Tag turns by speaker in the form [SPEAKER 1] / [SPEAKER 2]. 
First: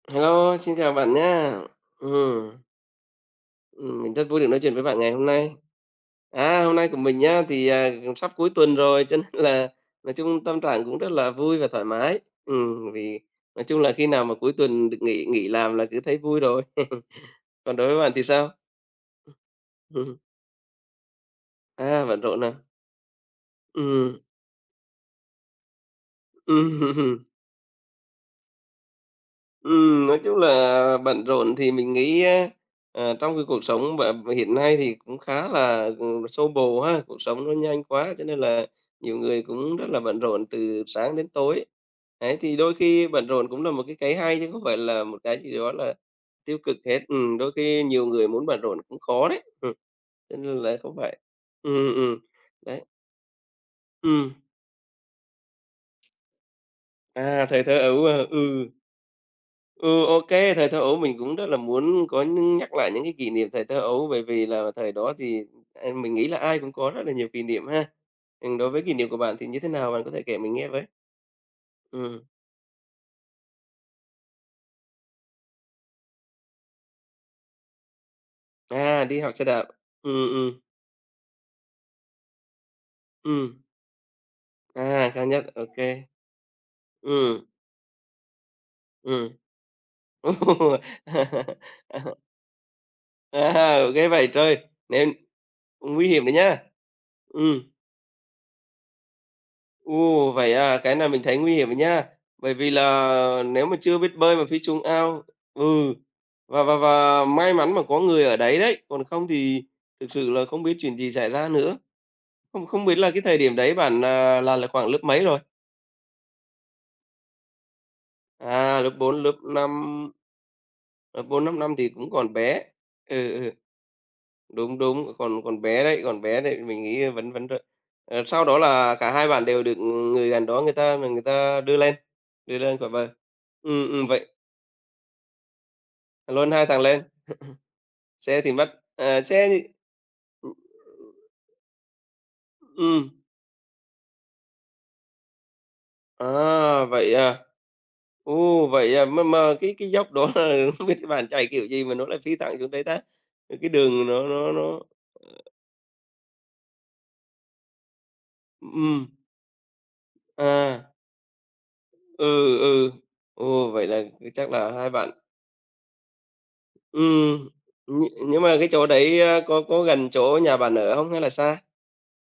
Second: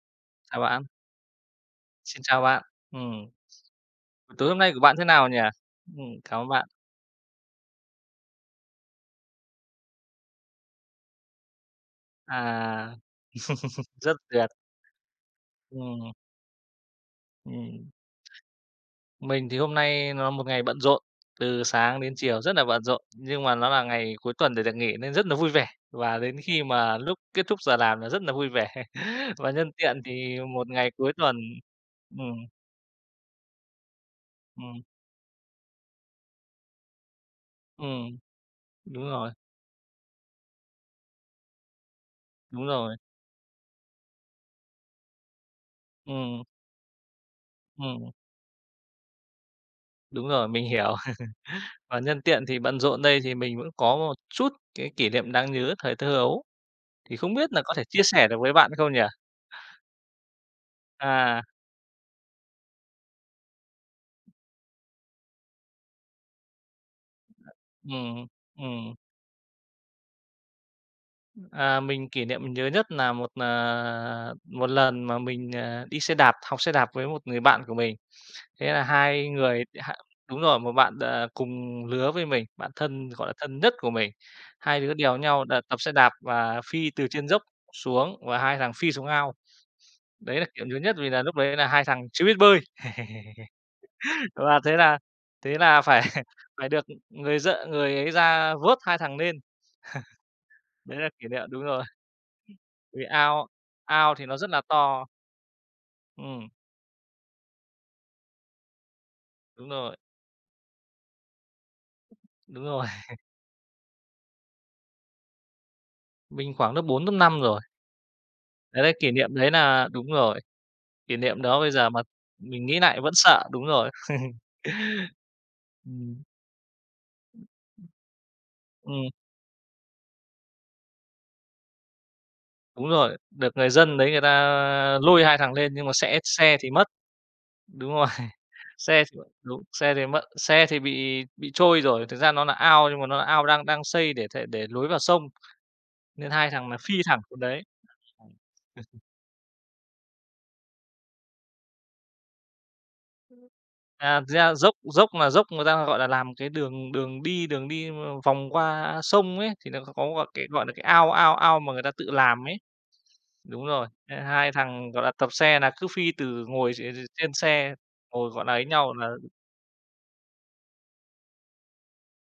[SPEAKER 1] Hello,
[SPEAKER 2] Chào
[SPEAKER 1] xin
[SPEAKER 2] bạn.
[SPEAKER 1] chào bạn nhá.
[SPEAKER 2] Xin chào
[SPEAKER 1] Ừm.
[SPEAKER 2] bạn. Ừm,
[SPEAKER 1] Ừm, mình rất
[SPEAKER 2] buổi
[SPEAKER 1] vui được
[SPEAKER 2] tối hôm
[SPEAKER 1] nói
[SPEAKER 2] nay
[SPEAKER 1] chuyện
[SPEAKER 2] của
[SPEAKER 1] với
[SPEAKER 2] bạn
[SPEAKER 1] bạn
[SPEAKER 2] thế
[SPEAKER 1] ngày hôm
[SPEAKER 2] nào nhỉ?
[SPEAKER 1] nay.
[SPEAKER 2] Ừm, cảm ơn
[SPEAKER 1] À,
[SPEAKER 2] bạn.
[SPEAKER 1] hôm nay của mình nhá, thì, à, cũng sắp cuối tuần rồi cho nên là nói chung tâm trạng cũng rất là vui và thoải mái. Ừm,
[SPEAKER 2] À,
[SPEAKER 1] vì nói chung là khi
[SPEAKER 2] rất
[SPEAKER 1] nào mà
[SPEAKER 2] tuyệt.
[SPEAKER 1] cuối tuần được nghỉ nghỉ làm là cứ
[SPEAKER 2] Ừm.
[SPEAKER 1] thấy vui rồi. Còn đối
[SPEAKER 2] Ừm.
[SPEAKER 1] với bạn thì sao?
[SPEAKER 2] Mình thì hôm nay nó một ngày bận rộn, từ sáng
[SPEAKER 1] A,
[SPEAKER 2] đến
[SPEAKER 1] bận
[SPEAKER 2] chiều
[SPEAKER 1] rộn à.
[SPEAKER 2] rất là bận rộn. Nhưng mà nó là ngày
[SPEAKER 1] Ừm.
[SPEAKER 2] cuối tuần để được nghỉ nên rất nà vui vẻ, và đến khi mà
[SPEAKER 1] Ừm.
[SPEAKER 2] lúc kết thúc giờ làm là rất là vui vẻ. Và nhân tiện
[SPEAKER 1] Ừm, nói chung
[SPEAKER 2] thì một ngày
[SPEAKER 1] là
[SPEAKER 2] cuối
[SPEAKER 1] bận
[SPEAKER 2] tuần
[SPEAKER 1] rộn thì mình nghĩ
[SPEAKER 2] ừm.
[SPEAKER 1] á, à, trong cái cuộc sống b hiện nay
[SPEAKER 2] Ừm.
[SPEAKER 1] thì cũng khá là, ừm, xô bồ ha. Cuộc sống nó nhanh quá
[SPEAKER 2] Ừm,
[SPEAKER 1] cho nên là
[SPEAKER 2] đúng
[SPEAKER 1] nhiều
[SPEAKER 2] rồi.
[SPEAKER 1] người cũng rất là bận rộn từ sáng đến tối. Đấy, thì
[SPEAKER 2] Đúng
[SPEAKER 1] đôi
[SPEAKER 2] rồi.
[SPEAKER 1] khi bận rộn cũng là một cái cái hay, chứ không phải là một cái gì đó là
[SPEAKER 2] Ừm.
[SPEAKER 1] tiêu cực hết. Ừm, đôi khi nhiều
[SPEAKER 2] Ừm.
[SPEAKER 1] người muốn bận rộn cũng khó đấy. Ừm,
[SPEAKER 2] Đúng
[SPEAKER 1] cho
[SPEAKER 2] rồi,
[SPEAKER 1] nên là
[SPEAKER 2] mình
[SPEAKER 1] đấy cũng
[SPEAKER 2] hiểu.
[SPEAKER 1] vậy. Ừm, ừm,
[SPEAKER 2] Và
[SPEAKER 1] ừm,
[SPEAKER 2] nhân tiện thì bận
[SPEAKER 1] đấy.
[SPEAKER 2] rộn đây thì mình vẫn có một
[SPEAKER 1] Ừm.
[SPEAKER 2] chút cái kỷ niệm đáng nhớ thời thơ ấu. Thì không
[SPEAKER 1] À,
[SPEAKER 2] biết nà
[SPEAKER 1] thời
[SPEAKER 2] có
[SPEAKER 1] thơ
[SPEAKER 2] thể chia
[SPEAKER 1] ấu, ờ,
[SPEAKER 2] sẻ được với
[SPEAKER 1] ừ.
[SPEAKER 2] bạn không nhỉ?
[SPEAKER 1] Ừ, OK. Thời thơ ấu mình cũng
[SPEAKER 2] À.
[SPEAKER 1] rất là muốn có nhưng nhắc lại những cái kỷ niệm thời thơ ấu, bởi vì là thời đó thì, à, mình nghĩ là ai cũng có rất là nhiều kỷ niệm ha.
[SPEAKER 2] Ừm,
[SPEAKER 1] Ừm, đối với kỷ
[SPEAKER 2] ừm.
[SPEAKER 1] niệm của bạn thì như thế nào? Bạn có thể kể mình nghe với.
[SPEAKER 2] À, mình
[SPEAKER 1] Ừm.
[SPEAKER 2] kỷ niệm mình nhớ nhất nà một, à, một lần mà mình, à, đi xe đạp học xe đạp với một người bạn của mình. Thế là
[SPEAKER 1] À, đi
[SPEAKER 2] hai
[SPEAKER 1] học xe đạp,
[SPEAKER 2] người h
[SPEAKER 1] ừm,
[SPEAKER 2] đúng rồi,
[SPEAKER 1] ừm.
[SPEAKER 2] một bạn, ờ, cùng lứa với mình, bạn thân, gọi là, thân
[SPEAKER 1] Ừm.
[SPEAKER 2] nhất của mình. Hai đứa
[SPEAKER 1] À,
[SPEAKER 2] đèo
[SPEAKER 1] cao nhất,
[SPEAKER 2] nhau đ
[SPEAKER 1] OK.
[SPEAKER 2] tập xe đạp và phi từ trên dốc
[SPEAKER 1] Ừm.
[SPEAKER 2] xuống và hai thằng phi xuống ao.
[SPEAKER 1] Ừm.
[SPEAKER 2] Đấy là kiểu
[SPEAKER 1] Ô!
[SPEAKER 2] nhớ nhất vì là núc đấy là hai thằng chưa biết bơi,
[SPEAKER 1] À, ghê vậy trời!
[SPEAKER 2] và thế là
[SPEAKER 1] Nên
[SPEAKER 2] thế là phải
[SPEAKER 1] nguy hiểm đấy nhá,
[SPEAKER 2] phải được, ừm, người d
[SPEAKER 1] ừm.
[SPEAKER 2] người ấy ra vớt hai thằng nên.
[SPEAKER 1] Ồ! Vậy à, cái
[SPEAKER 2] Đấy là
[SPEAKER 1] này mình
[SPEAKER 2] kỷ
[SPEAKER 1] thấy
[SPEAKER 2] niệm
[SPEAKER 1] nguy
[SPEAKER 2] đúng
[SPEAKER 1] hiểm
[SPEAKER 2] rồi.
[SPEAKER 1] nha. Bởi vì
[SPEAKER 2] Vì
[SPEAKER 1] là
[SPEAKER 2] ao
[SPEAKER 1] nếu mà chưa biết
[SPEAKER 2] ao thì
[SPEAKER 1] bơi
[SPEAKER 2] nó
[SPEAKER 1] mà
[SPEAKER 2] rất
[SPEAKER 1] phi
[SPEAKER 2] là
[SPEAKER 1] xuống
[SPEAKER 2] to.
[SPEAKER 1] ao ừ,
[SPEAKER 2] Ừm.
[SPEAKER 1] và và và may mắn mà có người ở đấy đấy, còn không thì
[SPEAKER 2] Đúng rồi.
[SPEAKER 1] thực sự là không biết chuyện gì xảy ra nữa.
[SPEAKER 2] Đúng
[SPEAKER 1] Không không
[SPEAKER 2] rồi
[SPEAKER 1] biết là cái thời điểm đấy bạn, à, là lớp khoảng lớp mấy rồi?
[SPEAKER 2] Mình khoảng lớp 4, lớp 5 rồi.
[SPEAKER 1] À,
[SPEAKER 2] Đấy,
[SPEAKER 1] lớp
[SPEAKER 2] đấy, kỷ
[SPEAKER 1] 4, lớp
[SPEAKER 2] niệm đấy nà
[SPEAKER 1] 5.
[SPEAKER 2] đúng rồi. Kỷ
[SPEAKER 1] Lớp
[SPEAKER 2] niệm
[SPEAKER 1] 4, lớp
[SPEAKER 2] đó bây
[SPEAKER 1] 5 thì
[SPEAKER 2] giờ mà
[SPEAKER 1] cũng còn bé.
[SPEAKER 2] mình nghĩ nại vẫn
[SPEAKER 1] Ừ,
[SPEAKER 2] sợ,
[SPEAKER 1] ừ.
[SPEAKER 2] đúng rồi.
[SPEAKER 1] Đúng, đúng, còn còn bé đấy, còn
[SPEAKER 2] Ừm.
[SPEAKER 1] bé nên mình nghĩ vẫn vẫn r ờ, sau đó là cả
[SPEAKER 2] Ừm.
[SPEAKER 1] hai bạn đều được người gần đó người ta ờ, người ta đưa lên, đưa lên khỏi
[SPEAKER 2] Đúng
[SPEAKER 1] bờ.
[SPEAKER 2] rồi, được người
[SPEAKER 1] Ừm,
[SPEAKER 2] dân
[SPEAKER 1] ừm,
[SPEAKER 2] đấy người
[SPEAKER 1] vậy
[SPEAKER 2] ta lôi hai thằng lên nhưng mà sẽ
[SPEAKER 1] Lôi
[SPEAKER 2] xe
[SPEAKER 1] hai
[SPEAKER 2] thì
[SPEAKER 1] thằng
[SPEAKER 2] mất.
[SPEAKER 1] lên.
[SPEAKER 2] Đúng rồi,
[SPEAKER 1] Xe thì mất,
[SPEAKER 2] xe
[SPEAKER 1] ờ, xe
[SPEAKER 2] đúng,
[SPEAKER 1] thì
[SPEAKER 2] xe thì mất xe thì bị bị trôi rồi, thực ra nó nà ao nhưng mà
[SPEAKER 1] Ừm.
[SPEAKER 2] nó là ao đang đang xây để th để lối vào sông, nên hai thằng là
[SPEAKER 1] À,
[SPEAKER 2] phi
[SPEAKER 1] vậy
[SPEAKER 2] thẳng
[SPEAKER 1] à.
[SPEAKER 2] xuống đấy. [unintelligible]
[SPEAKER 1] Ô! Vậy à, mà mà cái cái dốc đó, à, không biết bạn chạy kiểu gì mà nó lại phi thẳng xuống đấy ta? Ờ, cái đường
[SPEAKER 2] À,
[SPEAKER 1] nó
[SPEAKER 2] thực
[SPEAKER 1] nó
[SPEAKER 2] ra dốc
[SPEAKER 1] nó
[SPEAKER 2] dốc mà dốc người ta, gọi là, làm cái đường đường đi đường đi vòng qua
[SPEAKER 1] Ừm.
[SPEAKER 2] sông ấy, thì nà nó có một cái, gọi là, cái
[SPEAKER 1] À.
[SPEAKER 2] ao ao ao mà người ta tự làm
[SPEAKER 1] Ừ,
[SPEAKER 2] ấy.
[SPEAKER 1] ừ.
[SPEAKER 2] Đúng
[SPEAKER 1] Ồ!
[SPEAKER 2] rồi,
[SPEAKER 1] Vậy là
[SPEAKER 2] thế là hai
[SPEAKER 1] chắc là hai
[SPEAKER 2] thằng, gọi
[SPEAKER 1] bạn
[SPEAKER 2] là, tập xe nà cứ phi từ ngồi, ừ, ừ, trên
[SPEAKER 1] Ừm,
[SPEAKER 2] xe,
[SPEAKER 1] nh
[SPEAKER 2] ngồi,
[SPEAKER 1] nhưng
[SPEAKER 2] gọi nà,
[SPEAKER 1] mà
[SPEAKER 2] ấy
[SPEAKER 1] cái chỗ
[SPEAKER 2] nhau là
[SPEAKER 1] đấy, a, có có gần chỗ nhà bạn ở hông hay là xa?